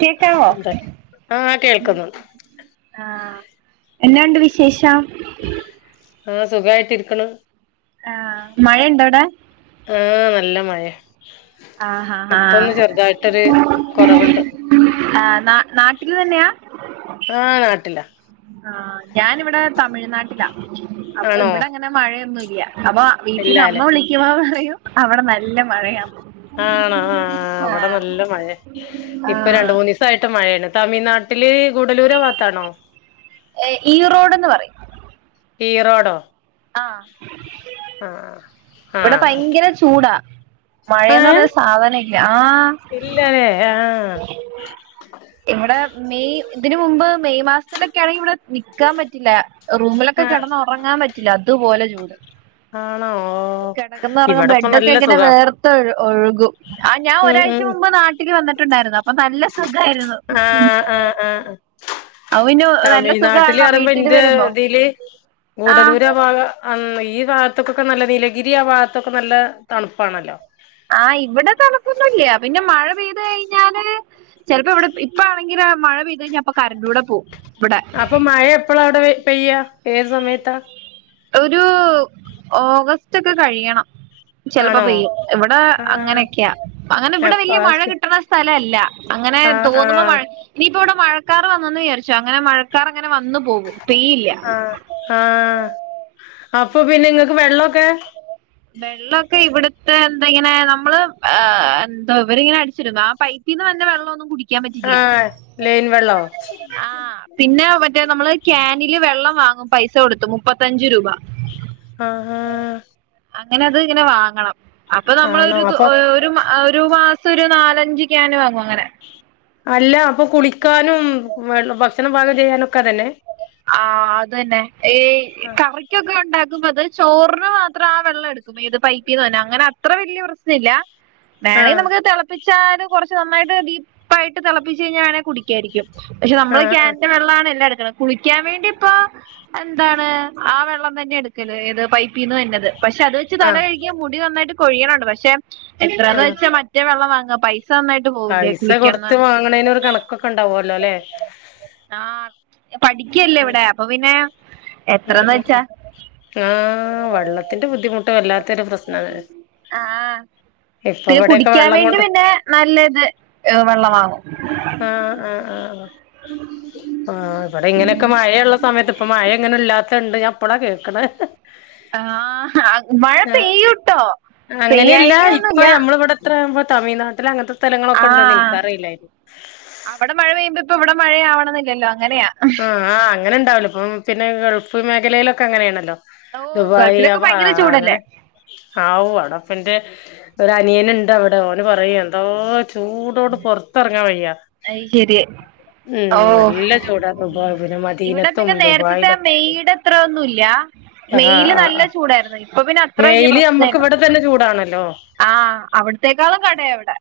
കേക്കാവോ ഉണ്ട് ആഹ് കേൾക്കുന്നുണ്ട് ആഹ് എന്നാണ്ട് വിശേഷം ആ ഹ് സുഖയിട്ട് ഇരിക്കണ് ആഹ് മഴണ്ടോ അവിടെ ആഹ് നല്ല മഴ ആഹ് ഹ ഇപ്പൊന്ന് ചെറുതായിട്ടൊരു കുറവുണ്ട്. ആഹ് നാ നാട്ടിൽ തന്നെയാ ആഹ് നാട്ടില ആഹ് ഞാനിവിടെ തമിഴ്നാട്ടിലാ അപ്പൊ ആണോ ഇവിടെ അങ്ങനെ മഴയൊന്നുമില്ല അപ്പൊ വീട്ടിന്ന് അമ്മ ഇല്ലാല്ലേ വിളിക്കുവാ പറയും അവിടെ നല്ല മഴയാന്ന്. ആണോ ആ അവിടെ ആഹ് നല്ല മഴയാ ഇപ്പൊ ആഹ് രണ്ട് മൂന്ന് ദിവസ യിട്ട് മഴയാണ് തമിഴ്നാട്ടിൽ ഗുഡലൂർ ഭാഗത്താണോ എ ഈ റോഡ്ന്ന് പറയും. ഈ റോഡോ ആഹ് ആഹ് ഇവിടെ ആഹ് ഭയങ്കര ചൂടാ മഴയെന്ന് പറഞ്ഞ സാധനമില്ല ആഹ് ഇല്ലനേ ആഹ് ഇവിടെ മെയ് ഇതിന് മുമ്പ് മെയ് മാസത്തിലൊക്കെയ ആണെങ്കിൽ ഇവിടെ നിൽക്കാൻ പറ്റില്ല. റൂമിലൊക്കെ ആഹ് കിടന്ന് ഉറങ്ങാൻ പറ്റില്ല അതുപോലെ ചൂട് ആണോ ഓ കിടക്കെന്ന് പറഞ്ഞ ഇവിടെപ്പ ബെഡൊക്കെ നല്ല ഇങ്ങനെ സുഖാ വേർ ഒഴുകും ആ ഞൻ ഉം ഒരാഴ്ച ഉം മുമ്പ് നാട്ടിൽ വന്നിട്ടുണ്ടായിരുന്നു അപ്പൊ നല്ല സുഖമായിരുന്നു. ആഹ് ആഹ് ആഹ് അത് പിന്നെ നല്ല തമിഴ്നാട്ടിൽ സുഖമാണല്ലോ മാറുമ്പോ വീട്ടിൽ എന്റെ വരുമ്പോ ഇതിയിൽ ആ കൂടലൂർ ഭാഗ ആ ഈ ഭാഗത്തൊക്കൊക്കെ നല്ല നീലഗിരി ആ ഭാഗത്തൊക്കെ നല്ല തണുപ്പാണല്ലോ. ആ ഇവിടെ തണുപ്പൊന്നുമില്ല പിന്നെ മഴ പെയ്ത് കഴിഞ്ഞാൽ ചിലപ്പോ ഇവിടെ ഇപ്പ ആണെങ്കിൽ മഴ പെയ്തു കഴിഞ്ഞ അപ്പൊ കറണ്ട് കൂടെ പോവും ഇവിടെ അപ്പൊ മഴ എപ്പോഴ അവിടെ പെയ്യ ഏത് സമയത്താ ഒരു ഓഗസ്റ്റ് ഒക്കെ കഴിയണം ചെലപ്പോ ആണോ പെയ്യും ഇവിടെ ആഹ് അങ്ങനെക്കെയാ അങ്ങനെ ഇവിടെ അപ്പ വല്ല്യ മഴ കിട്ടണ സ്ഥല അല്ല അങ്ങനെ ആഹ് തോന്നുമ്പോ ആഹ് മഴ ഇനിയിപ്പോ ഇവിടെ മഴക്കാർ വന്നന്ന് വിചാരിച്ചോ അങ്ങനെ മഴക്കാർ അങ്ങനെ വന്നു പോകും പെയ്യില്ല ആ അപ്പൊ പിന്നെ ങ്ങൾക്ക് വെള്ളോക്കെ വെള്ളോക്കെ ഇവിടത്തെ ന്താങ്ങനെ നമ്മള് എന്തോ ഇവരിങ്ങനെ അടിച്ചിരുന്നു ആ പൈ പീന്നവന്ന വെള്ളൊന്നും കുടിക്കാൻ പറ്റില്ല്യാ ആഹ് ലൈൻ വെള്ളോ ആ പിന്നെ മറ്റേ നമ്മള് കാനില് വെള്ളം വാങ്ങും പൈസ കൊടുത്തു മുപ്പത്തഞ്ചു രൂപ ആഹാ അങ്ങനെ അത്ങ്ങനെ വാങ്ങണം അപ്പൊ ആഹ് നമ്മൾ ആണോ ഒരു ത് അപ്പൊ ഒരു ഒരു മാ- സൊരു നാലഞ്ച് കാന് വാങ്ങും അങ്ങനെ അല്ല അപ്പൊ കുളിക്കാനും ഭക്ഷണം പാകം ചെയ്യാനൊക്കെ അതെന്നെ ആ അതെന്നെ ഈ ആഹ് കറിക്കൊക്കെണ്ടാക്കുമ്പോ അത് ചോറിന് മാത്രം ആ വെള്ളം എടു [unintelligible] അങ്ങനെ അത്ര വല്ല്യ പ്രശ്ന ഇല്ല വേണേ ആഹ് നമക്ക് തിളപ്പിച്ചാല് കുറച്ച് നന്നായിട്ട് ഡീപ്പായിട്ട് തിളപ്പിച്ച് കഴിഞ്ഞാ അങ്ങനെ കുടിക്കായിരിക്കും പക്ഷെ നമ്മള് ആഹ് ഈക്യാന്റെ വെള്ളാണ് എല്ലാം എടുക്കണത് കുളി ക്കാൻ വേണ്ടി പ്പൊ എന്താണ് ആ വെള്ളം തന്നെ എടുക്കല് ഏത് പൈപ്പീന്ന് വന്നത് പക്ഷെ അത് വെച്ച് തല ആഹ് കഴുകിയ മുടി നന്നായിട്ട് കൊഴിയണണ്ട് പക്ഷെ എത്രന്ന് ആഹ് വെച്ചാ മ മറ്റ വെള്ളം വാങ്ങ പൈസ പോവില്ലേ പൈസ കുളിക്കുന്ന കൊടുത്ത് വാങ്ങണേന ഒരു കണക്കൊക്കെ ഉണ്ടാവല്ലോലെ ആ ഉം പഠിക്കല്ലേവടെ അപ്പൊ പിന്നെ എത്രന്ന് വെച്ചാ ആ വള്ള ത്തിന്റെ ബുദ്ധിമുട്ട് വല്ലാത്തരു പ്രശ്ന ആ ഇപ്പ പിന്നെ ഇവിടെക്കെ കുടിക്കാൻ വെള്ളം വേണ്ടി കൊണ്ട് പിന്നെ നല്ലത് വെള്ളമാങ്ങും ആ ആ ആ ആ ആ ഇവിടെ ഇങ്ങനെക്കെ മഴയള്ള സമയത്ത് ഇപ്പ മഴ ഇങ്ങനെല്ലാത്തണ്ട് ഞാൻ ഇപ്പളാ കേൾക്ണെ ആഹാ മഴ ആഹ് പെയ്യുട്ടോ പെ യ്യായികയൊന്നുല്ല എത്രയാമ്പോ തമിഴ്നാട്ടിൽ അങ്ങത്തെഥലങ്ങളൊക്കെണ്ടന്ന് ആഹ് ഇൻക്കാറില്ലായിരു- അവിടെ മഴ പെയ്യുമ്പോ ഇപ്പ ഇവിടെ മഴയാവണന്നില്ലല്ലോ അങ്ങനെയാ ആ ആ അങ്ങനെണ്ടാവല്ലോ ഇപ്പം പിന്നെ ഗൾഫ് മേഖലയിലൊക്കെ അങ്ങനെണല്ലോ ഓ ദുബായി ഗൾഫിലൊക്കെ ആ ഭയങ്കര ചൂടല്ലേ അങ്ങനെ ആവു അടപ്പന്റെ ഒരനിയനുണ്ടവിടെ ഓന് പറയും എന്തോ ചൂടോണ്ട് പൊറത്തിറങ്ങാൻ വയ്യാ അത് ശരി ഉം ഓ നല്ല ചൂടാ ദുബായ് പിന്നെ ഇവിടെ മദീനത്തും പിന്നെ നേരത്തെത്തെ ദുബായിലൊക്കെ മെയ്യ്ഡ എത്ര ഒന്നുംല്ല ആഹ് മെയില് ആഹ് നല്ല ആഹ് ചൂടായിരുന്നു പ്പൊ പിന്നെ അത്ര വല്യ മെയില് നമ്മക്ക് പ്രശ്നല്ല ഇവിടെ തന്നെ ചൂടാണല്ലോ ആ അവിടത്തേക്കാളും കടയാ അവടെ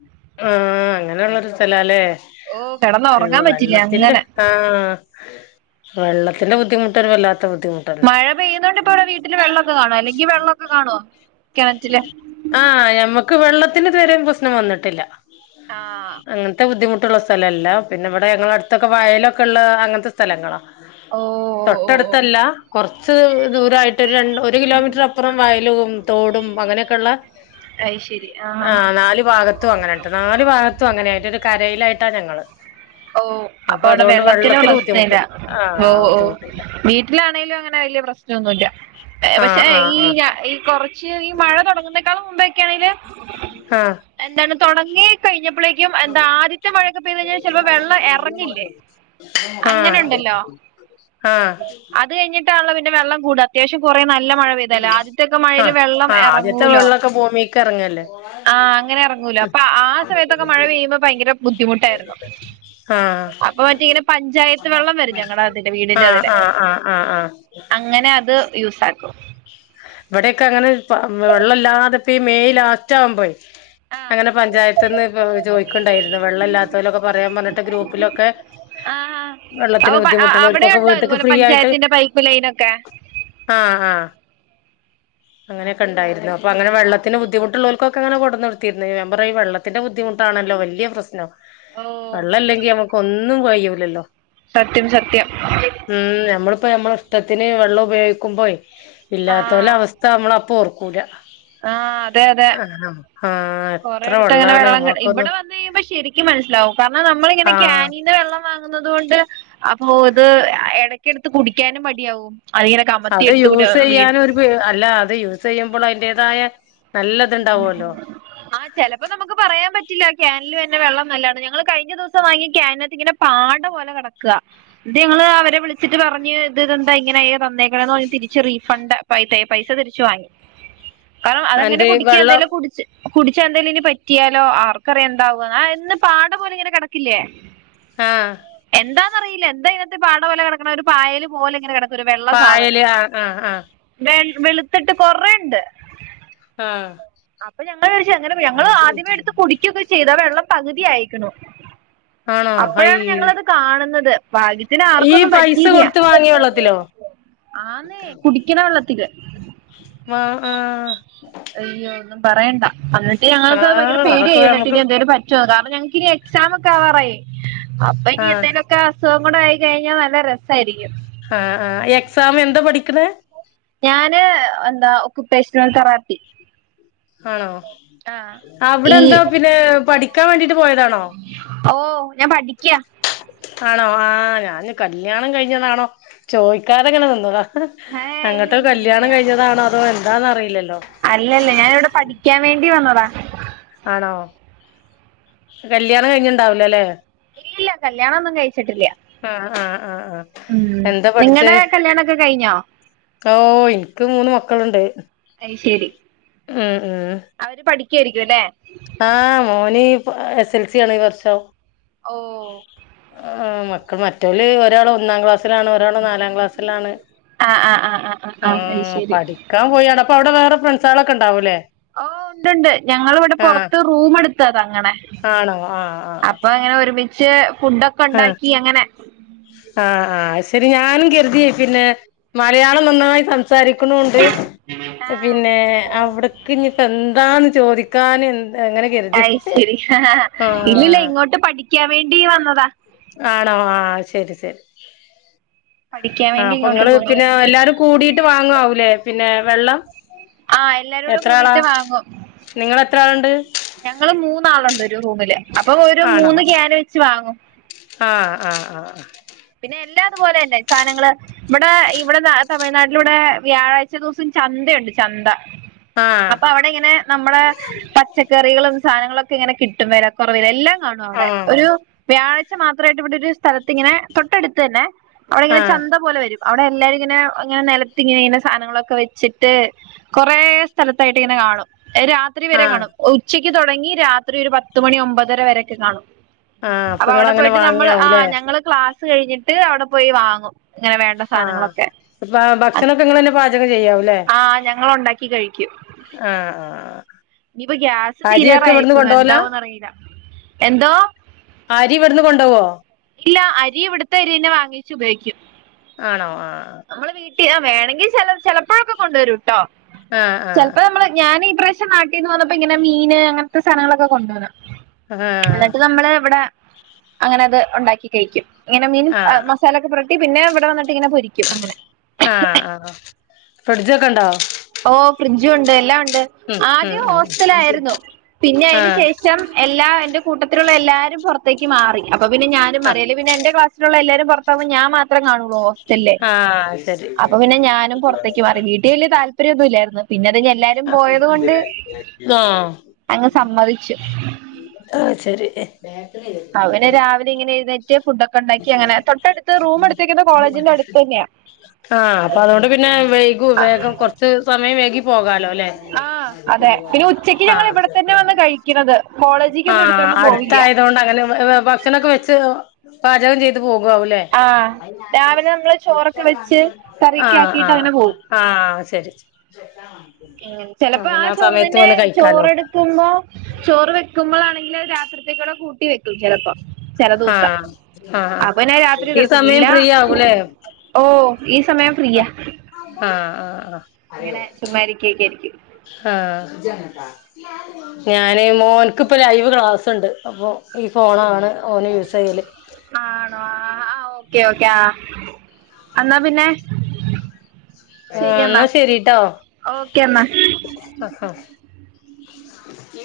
ആ അങ്ങനെള്ളൊരു സ്ഥലാലെ ഓ കിടന്ന ഉറങ്ങാൻ പറ്റില്ല അങ്ങനെ ആ വെള്ളത്തിന്റെ ബുദ്ധിമുട്ടൊരു വല്ലാത്ത ബുദ്ധിമുട്ട് മഴ പെയ്യുന്നതോണ്ട് ഇപ്പവിടെ വീട്ടില് വെള്ളൊക്കെ കാണോ അല്ലെങ്കി വെള്ളൊക്കെ കാണോ കിണറ്റില് ആ ഞമ്മക്ക് വെള്ളത്തിന് ഇത്വരെ പ്രശ്നം വന്നിട്ടില്ല ആ അങ്ങനത്തെ ബുദ്ധിമുട്ടുള്ള സ്ഥലല്ല പിന്നെ ഇവിടെ ഞങ്ങളെ അടുത്തൊക്കെ വയലൊക്കെ ഉള്ള അങ്ങനത്തെ സ്ഥലങ്ങളാ ഓ ഓ ഓ ഓ തൊട്ടടുത്തല്ല കുറച്ച് ദൂരയിട്ട് ര ഒരു കിലോമീറ്റർ അ അപ്പറം വയലും തോടും അങ്ങനെയൊക്കെയുള്ള അത് ശരി ആ ആഹ് നാല് ഭാഗ ത്ത അങ്ങനെട്ട് നാല് ഭാഗത്തും അങ്ങനായിട്ട് ഒരു കരയിലായിട്ടാ ഞങ്ങള് ഓ അപ്പൊ അവിടെ അതുകൊണ്ട് വെള്ളത്തിനും വെള്ളത്തിന് പ്രശ്നല്ല ബുദ്ധിമുട്ടില്ല ആ ഓ ഓ ബുദ്ധിമുട്ടില്ല വീ വീട്ടിലാണെങ്കലും അങ്ങനെ വല്ല്യ പ്രശ്നൊന്നുല്ല ആ പക്ഷെ ആ ഈ ആ ഞ ഈ കോറ് ഈ മഴ തുടങ്ങുന്നേക്കാളും മുമ്പേ ആഹ്. എന്താണ് തൊടങ്ങി കഴിഞ്ഞപ്പോളേക്കും എന്താ ആദ്യത്തെ മഴൊക്കെ പെയ്ത് ചിലപ്പോ വെള്ളം ഇറങ്ങില്ലേ അങ്ങനെ ആഹ്, ഉണ്ടല്ലോ ആഹ്. [unintelligible] പിന്നെ വെള്ളം കൂടാ അത്യാവശ്യം കുറെ. നല്ല മഴ പെയ്താല്ലെ ആദ്യത്തെൊക്കെ ആ മഴയില് വെള്ളം ആ ആദ്യത്തെ ഇറങ്ങൂലോ. വെള്ളമൊക്കെ ഭൂമിക്ക് ഇറങ്ങല്ലേ ആഹ് അങ്ങനെ എറങ്ങൂലെ അപ്പൊ ആ സമയത്തൊക്കെ മഴ പെയ്യുമ്പോ ഭയങ്കര ബുദ്ധിമുട്ടായിരുന്നു. [inaudible] അപ്പൊ ആഹ് മറ്റേ ഇങ്ങനെ ആഹ്, പഞ്ചായത്ത് വെള്ളം വരും ആഹ്, ഞങ്ങളുടെ അതില് ആഹ് വീടിന്റെ അതില് ആഹ ആഹ അങ്ങനെ അത് യൂസാക്കും. വടെക്കെ അങ്ങനെ വെള്ളല്ലാതെപ്പോ ഈ മെയ് ലാസ്റ്റാവുമ്പയ്. ആഹ് അങ്ങനെ പഞ്ചായത്ത്ന്ന് ഇ ചോയിക്ക്ണ്ടായിരുന്നു വെള്ളല്ലാത്തോലൊക്കെ പറയാം പറഞ്ഞിട്ട് ഗ്രൂപ്പിലൊക്കെ. ആഹ് അപ്പൊ വെള്ളത്തിന് പ ബുദ്ധിമുട്ട്ള്ളോല്കൊക്കെ അവിടെയുണ്ടോ വീട്ട്ക്ക് ഇതുപോലെ ഫ്രീയായിട്ട്. പഞ്ചായത്തിന്റെ പൈപ്പ് ലൈനൊക്കെ ആഹ്, ആഹ്. അങ്ങനെക്കണ്ടായിരുന്നു അപ്പോ അങ്ങനെ വെള്ളത്തിന് ബുദ്ധിമുട്ട്ള്ളോല്കൊക്കെ ങ്ങനെ കൊടുന്നൊടുത്തീര്ന്ന് ഞാപറയ ഈ വെള്ളത്തിന് വെള്ളത്തിന്റെ ബുദ്ധിമുട്ടാണല്ലോ വല്ല്യെ പ്രസ്നം ഓ വെള്ളംല്ലെങ്കി ഞ്ഞമ്മക്ക് ഒന്നും കയ്യൂലല്ലോ. സത്യം, സത്യം. ഉം ഞമ്മളിപ്പോ ഞമ്മളെ ഇഷ്ടത്തിന് വെള്ളം ഉപയോഗിക്കുമ്പയ് ഇല്ലാത്തോലെ ആഹ് അവസ്ഥ മ്മള് അപ്പൊ ഓർക്കൂലാ. ആഹ് അതെ അതെ ആഹ് എത്ര കൊറെയെട്ത്ത് അങ്ങനെ വെള്ളാണ് വെള്ളല്ല നമ്മളൊക്കൊന്ന് ഇവിടെ വന്ന് കഴിയുമ്പോ ശെരിക്കും ഇക്ക് മനസ്സിലാവും കാരണം നമ്മളിങ്ങനെ ആഹ് കാനീന്ന് വെള്ളം വാങ്ങി വാങ്ങുന്നത് കൊണ്ട് അപ്പോത് എട്ക്കെടുത്ത് കുടിക്കാനും മടിയാവും. അതിങ്ങനെ അത് കമത്തി എടുത്ത് കുടി വീ യൂസെയ്യാനും ഒരു പേ അല്ല അത് യൂസ് യൂസ് ചെയ്യുമ്പോള് അയിന്റേതായ നല്ലത് ണ്ടാവോലോ ആഹ് ചെലപ്പോ നമ്മക്ക് പറയാൻ പറ്റില്ല ക്യാനില് വരുന്ന വെള്ളം നല്ലാണ് ഞങ്ങള് കഴിഞ്ഞ ദിവസം വാങ്ങിയ ക്യാനാത്ത്ങ്ങനെ. പാട പോലെ കെടക്ക നട്ട് ഞങ്ങള് അവരെ വിളിച്ചിട്ട് പറഞ്ഞു ഇത് തെന്താ ഇങ്ങനെ. തന്നേക്കണെന്ന് പറഞ്ഞ് തിരിച്ച് റീഫണ്ട് പൈ സെ പൈസ തിരിച്ച് വാങ്ങി കാരണം അതങ്ങനെ. എന്ത് ഇക്ക് വെള്ളം ന്തേലും. കുടിച്ച് കുടിച്ചാ എന്തേലും ഇനി പറ്റിയാലോ ആർക്കറിയാം എന്താവാന്ന് ന്ന് പാട പോലെ ഇങ്ങനെ കെടക്കില്ലേ. ആഹ്. എന്താന്നറിയില്ല എന്താ ഇതിനാത്ത് പാട പോലെ കെടക്കണെ ഒരു പായല് പോലെങ്ങനെ കെടക്ക ഒരു വെള്ള സാധനം പായല് ആഹ് ആഹ് ആഹ് വെള് വെള്ത്തിട്ട് കൊറേണ്ട്. ആഹ്. പ്പൊ ഞങ്ങവേടിച് ങ്ങനെ ഞങ്ങള് ആദ്യമേ എടുത്ത് കുടിക്കുകൊക്കെ ചെയ്താ വെള്ളം പകുതിയായിക്കണു. ആണോ ഹയ് അപ്പഴാണ് ഞങ്ങള്ത് കാണുന്നത്. ഭാഗ്യത്തിന് ഈ ആർക്കൊന്നും പൈസ പറ്റീല്ലാ കൊടുത്ത് വാങ്ങിയ വെള്ളത്തിലോ ആന്നേ കുടിക്ക്ണ വെള്ളത്തില്. ആഹ് ആഹ്. അയ്യോ ഒന്നും പറയണ്ട അന്നിട്ട് ഞങ്ങക്കത് ഭയങ്കര ആഹ് പേടിയായി അതൊക്കെ എന്നിട്ട് നമുക്ക് നി എന്തേലും പറ്റൊ അപ്പൊ ഞങ്ങക്കിനി എക്സാം ഒക്കെ ആവാറായി അപ്പൊ ഇനി ആഹ് എന്തേലൊക്കെ. ക്കെ അസുഖം കൂടെ ആയി കഴിഞ്ഞാ നല്ല രസായിരിക്കും. ആഹ്, ആഹ് എക്സാം എന്താ പഠിക്ക്ണ്. ഞാന് എന്താ ഒക്കുപേശ്ണൽ തറാപ്പി. ആണോ ഈ അവിടെന്താ പിന്നെ പഠിക്കാ വേണ്ടീട്ട് പോയതാണോ. ഓഹ് ഞാൻ പഠിക്ക്യ. ആണോ ആഹ് ഞാൻ കല്യാണം കഴിഞ്ഞതാണോ ചോയിക്കാതെങ്ങനെ നിന്നതാ. ഏ ഇല്ല അങ്ങട്ടൊക്കെ ഇല്ല ഇല്ല ഇല്ല കല്ല്യാണം കഴിഞ്ഞതാണോ അതോ എന്താന്നറീലല്ലോ. അല്ലല്ല ഞാനിവിടെ പഠിക്കാവേണ്ടി വന്നതാ. ആണോ. കല്ല്യാണം കഴിഞ്ഞ്ണ്ടാവൂലല്ലെ ഇല്ല കല്ല്യാണൊന്നും കഴിഞ്ഞി ച്ട്ടില്ലാ ആഹ് ആഹ് ആഹ് ആഹ് ഹും എന്താ പഠിച്ചേ നിങ്ങളടെ കല്ല്യാണൊക്കെ കഴിഞ്ഞോ ഓ എനിക്ക് മൂന്ന് മക്കളുണ്ട് അയ്ശരി ഉം ഉം അവര് പഠിക്കായിരിക്കും അല്ലേ ആഹ് മോൻ എസ് എൽ സി ആണ് ഇ വർഷം ഓഹ് ആ മക്കൾ മറ്റോൽ ഒരാൾ ഒന്നാം ക്ലാസ് [unintelligible] ഒരാൾ നാലാം ക്ലാസ്സിലാണ് ആഹ് ആഹ് ആഹ് ആഹ് ആഹ് ആഹ് അത് ശരി പടി കാൻ പോയാണ അവിടെ വേറെ ഫ്രണ്ട്സ് കളൊക്കെ ഉണ്ടാവൂല്ലേ ഓ ഉണ്ട്ണ്ട് ഞങ്ങൾ ഇവിടെ പോറത്ത് റൂം എടുത്താ തങ്ങണെ ആണോ ആഹ് ആഹ് അപ്പൊ അങ്ങനെ ഒരുമിച്ച് ഫുഡൊക്കെ ആഹ് ഉണ്ടാക്കി അങ്ങനെ ആഹ് ആ അത് ശരി ഞാനും കരുതി പിന്നെ മലയാളം നന്നായി സം സംസാരികുണുണ്ട് ആഹ് പിന്നെ അവി ക്കഞ് എന്താന്ന് ചോദിക്കാൻ എങ്ങനെ അയ്ശരി ഇല്ലില്ല ഇങ്ങോട്ട് പഠിക്കാൻ വേണ്ടി വന്നതാ ആണോ ആഹ് ശരി ശരി പഠിക്കാൻ ആ വേണ്ടി ഇങ്ങോട്ട് അപ്പൊങ്ങള് പോന്നു പിന്നെ എല്ലാരും കൂടി ട്ട് വാങ്ങാവൂലേ പിന്നെ വെള്ളം ആഹ് എല്ലാരൂടെ എത്ര ആളാ കൂടിയിട്ട് നിങ്ങെളത്ര ആളുണ്ട് ഞങ്ങൾ മൂന്നാളുണ്ട് ഒരു റൂമില് അപ്പൊ ഒരു ആണോ മൂന്ന് ക്യാൻ വെച്ച് വാങ്ങും ആഹ് ആഹ് ആഹ് പിന്നെ എല്ലാതുപോലെ തന്നെ സാധനങ്ങള് ഇവിടെ ഇവിടെ തമിഴ്നാട്ടില ഇവിടെ വ്യാഴാഴ്ച്ച ദിവസം ചന്തയുണ്ട് ചന്ത ആഹ് അപ്പൊ അവിടെ ഇങ്ങനെ നമ്മുടെ പച്ചക്കറികളും സാധനങ്ങളൊക്കെ ഇങ്ങനെ കിട്ടും വരെ [unintelligible] എല്ലാം കാണും അവിടെ ആഹ് ഒരു വ്യായാച്ച മാത്രായിട്ട് ഇവിടെ ഒരു സ്ഥലത്തി ഇങ്ങനെ തൊട്ടടുത്ത് തന്നെ അവിടെ ഇങ്ങനെ ആഹ് ചന്ത പോലെ വരും അവിടെ എല്ലാരും ഇങ്ങനെ ഇങ്ങനെ നിലത്ത് ഇങ്ങനെ സാധനങ്ങളൊക്കെ വെച്ചിട്ട് കൊറേ സ്ഥലത്തായിട്ട് ഇങ്ങനെ കാണും രാ രാത്രി വരെ ആഹ് കാണും ഉച്ചയ്ക്ക് തുടങ്ങി രാത്രി ഒരു പത്ത് മണി ഒമ്പതര വരയോ ക്കെ കാണും. ആഹ് അപ്പൊ നിങ്ങള് അവിടെ അങ്ങനെ പോയിട്ട് നമ്മള് ആ വാങ്ങിയാവൂലേ ഞങ്ങള് ക്ലാസ് കഴിഞ്ഞിട്ട് അവിടെ പോയി വാങ്ങും ഇങ്ങനെ വേണ്ട ആഹ് സാധനങ്ങളൊക്കെ ഇപ്പ ഭക്ഷണൊക്കെ ഇങ്ങളനെ തന്നെ പാചകം ചെയ്യാവല്ലേ ആ ഞങ്ങൾ ഉണ്ടാക്കി കഴിക്കും ആഹ് ആഹ് ഇനിയിപ്പോ ഗ്യാസ് അരിയൊക്കെ ഇവിടുന്ന് തീരാറയിക്കണു കൊണ്ടോവലാ എന്താവോന്ന്റിയില്ല എന്തോ അരി ഇവിടുന്ന് കൊണ്ടോവോ ഇല്ല അരി ഇവിടുത്ത അരിന്നെ വാങ്ങിച്ച് ഉപയോഗിക്കും ആണോ ആഹ് നമ്മൾ വീട്ടിൽ വേണമെങ്കിൽ ചില ചിലപ്പോഴൊക്കെ കൊണ്ടുവരുംട്ടോ ആഹ് ആഹ് ചിലപ്പോ നമ്മള് ഞാൻ ഈ പ്രാവി പെ നാട്ടിൽന്ന് വന്നപ്പോ ഇങ്ങനെ മീൻ അങ്ങനത്തെ സാധനങ്ങളൊക്കെ കൊണ്ടുവന്ന് ആഹ് എന്നിട്ട് നമ്മള് ഇവിടെ അങ്ങനെ അത് ഉണ്ടാക്കി കഴിക്കും ഇങ്ങനെ മീൻ ആഹ് ആ ആഹ് മാസലക്കെ പോരട്ടി പിന്നെഇവിടെ വന്നിട്ട് ഇങ്ങനെ പൊരിക്കും അങ്ങനെ ആഹ് ആഹ് ഫ്രിഡ്ജൊക്കെ ഉണ്ടോ ഓ ഫ്രിഡ്ജും ഉണ്ട് എല്ലാം ഉണ്ട് ഉം ആദ്യം ഉം ഹോസ്റ്റലായിരുന്നു പിന്നെ അതിന് ആഹ് ശേഷം ശം എല്ലാ എന്റെ കൂട്ടത്തിലുള്ള എല്ലാരും പുറത്തേക്ക് മാറി അപ്പൊ പിനെ ഞാനും മാറി ആഹ് അല്ല പിന്നെ എന്റെ ക്ലാസിലുള്ള എല്ലരും പുറ ഞാൻ മാത്രം കാണുള്ളൂ ഹോസ്റ്റല് ആഹ് ശരി അപ്പൊ പിന്നെ ഞാനും പുറത്തേക്ക് മാറി വീട്ടിൽ വലിയ താല്പര്യ താല്പര്യഒനുലായിരുന്നു പിന്നെ ഞ് എല്ലാരും ആഹ് പോയത് കൊണ്ട് അങ്ങ് സമ്മതിച്ചു ആഹ് ശരി അവനെ രാവിലെ ഇങ്ങനെ എഴുന്നേറ്റ് ഫുഡ് ഒക്കെ ഉണ്ടാക്കി അങ്ങനെ തൊട്ടടുത്ത് റൂം എടുത്തേക്കുന്ന കോളേജിന്റെ അടു ത്ത് തന്നെയാ ആഹ് അപ്പൊ അതുകൊണ്ട് പിന്നെ വൈകും വേഗം കൊറച്ച് സമയം വൈകി പോകാലോ. ല്ലേ ആഹ് അതെ പിന്നെ ഉച്ചക്ക് ഞങ്ങൾ ഇവിടെ തന്നെ വന്ന് ആഹ് കഴിക്കുന്നത് കോളേജിൽ. ആഹ് അടുത്തായതുകൊണ്ട് അങ്ങനെ ഭക്ഷണൊക്കെ വെച്ച് പാചകം ചെയ്ത് പോകാവാവൂല്ലേ. [inaudible] ആ രാവിലെ നമ്മള് ചോറൊക്കെ വെച്ച് കറിയൊക്കെ ആഹ്‌ ആക്കിയിട്ട് ആഹ്. അങ്ങനെ പോകും ആഹ്‌. ശരി ചെലപ്പോ ആ പിന്നെ ചോറ് സമയത്ത് തന്നെ വന്ന് കഴിക്കാലോ ചോറെടു വെക്കുമ്പോ ചോറ് വെക്കുമ്പളാണെങ്കില് അത് രാത്രിത്തേക്കൂടെ കൂട്ടി വെക്കും ചെലപ്പോ. ചെല ദിവസം ആഹ് ആഹ് ആഹ് അപ്പൊപിന്നെ രാത്രി ഈ കെട്ക്കും സമയം ഇല്ല. ഫ്രീ ആവൂലേ ഓ ഈ സമയം ഫ്രീയാ. ആഹ്‌ ആഹ്‌ ആഹ്‌. ങ്ങനെ ചുമ്മാരിക്കൊക്കെ ആയിരിക്കും. ആഹ്‌ ഞാന് മോൻക്ക്‌പ്പം ലൈവ് ക്ലാസ് ണ്ട് അപ്പൊ ഈ ഫോണാണ് ഓന് യൂസ് ചെയ്യല്. ആണോ ആഹ്‌ ആഹ്‌ ഓക്കെ ഓക്കെ ആഹ്‌ അന്നാ പിന്നെ. ശരി ആഹ്‌ ന്നാ എന്നാ ശരിട്ടോ ഓക്കെ എന്നാ ആഹ്‌ ആഹ്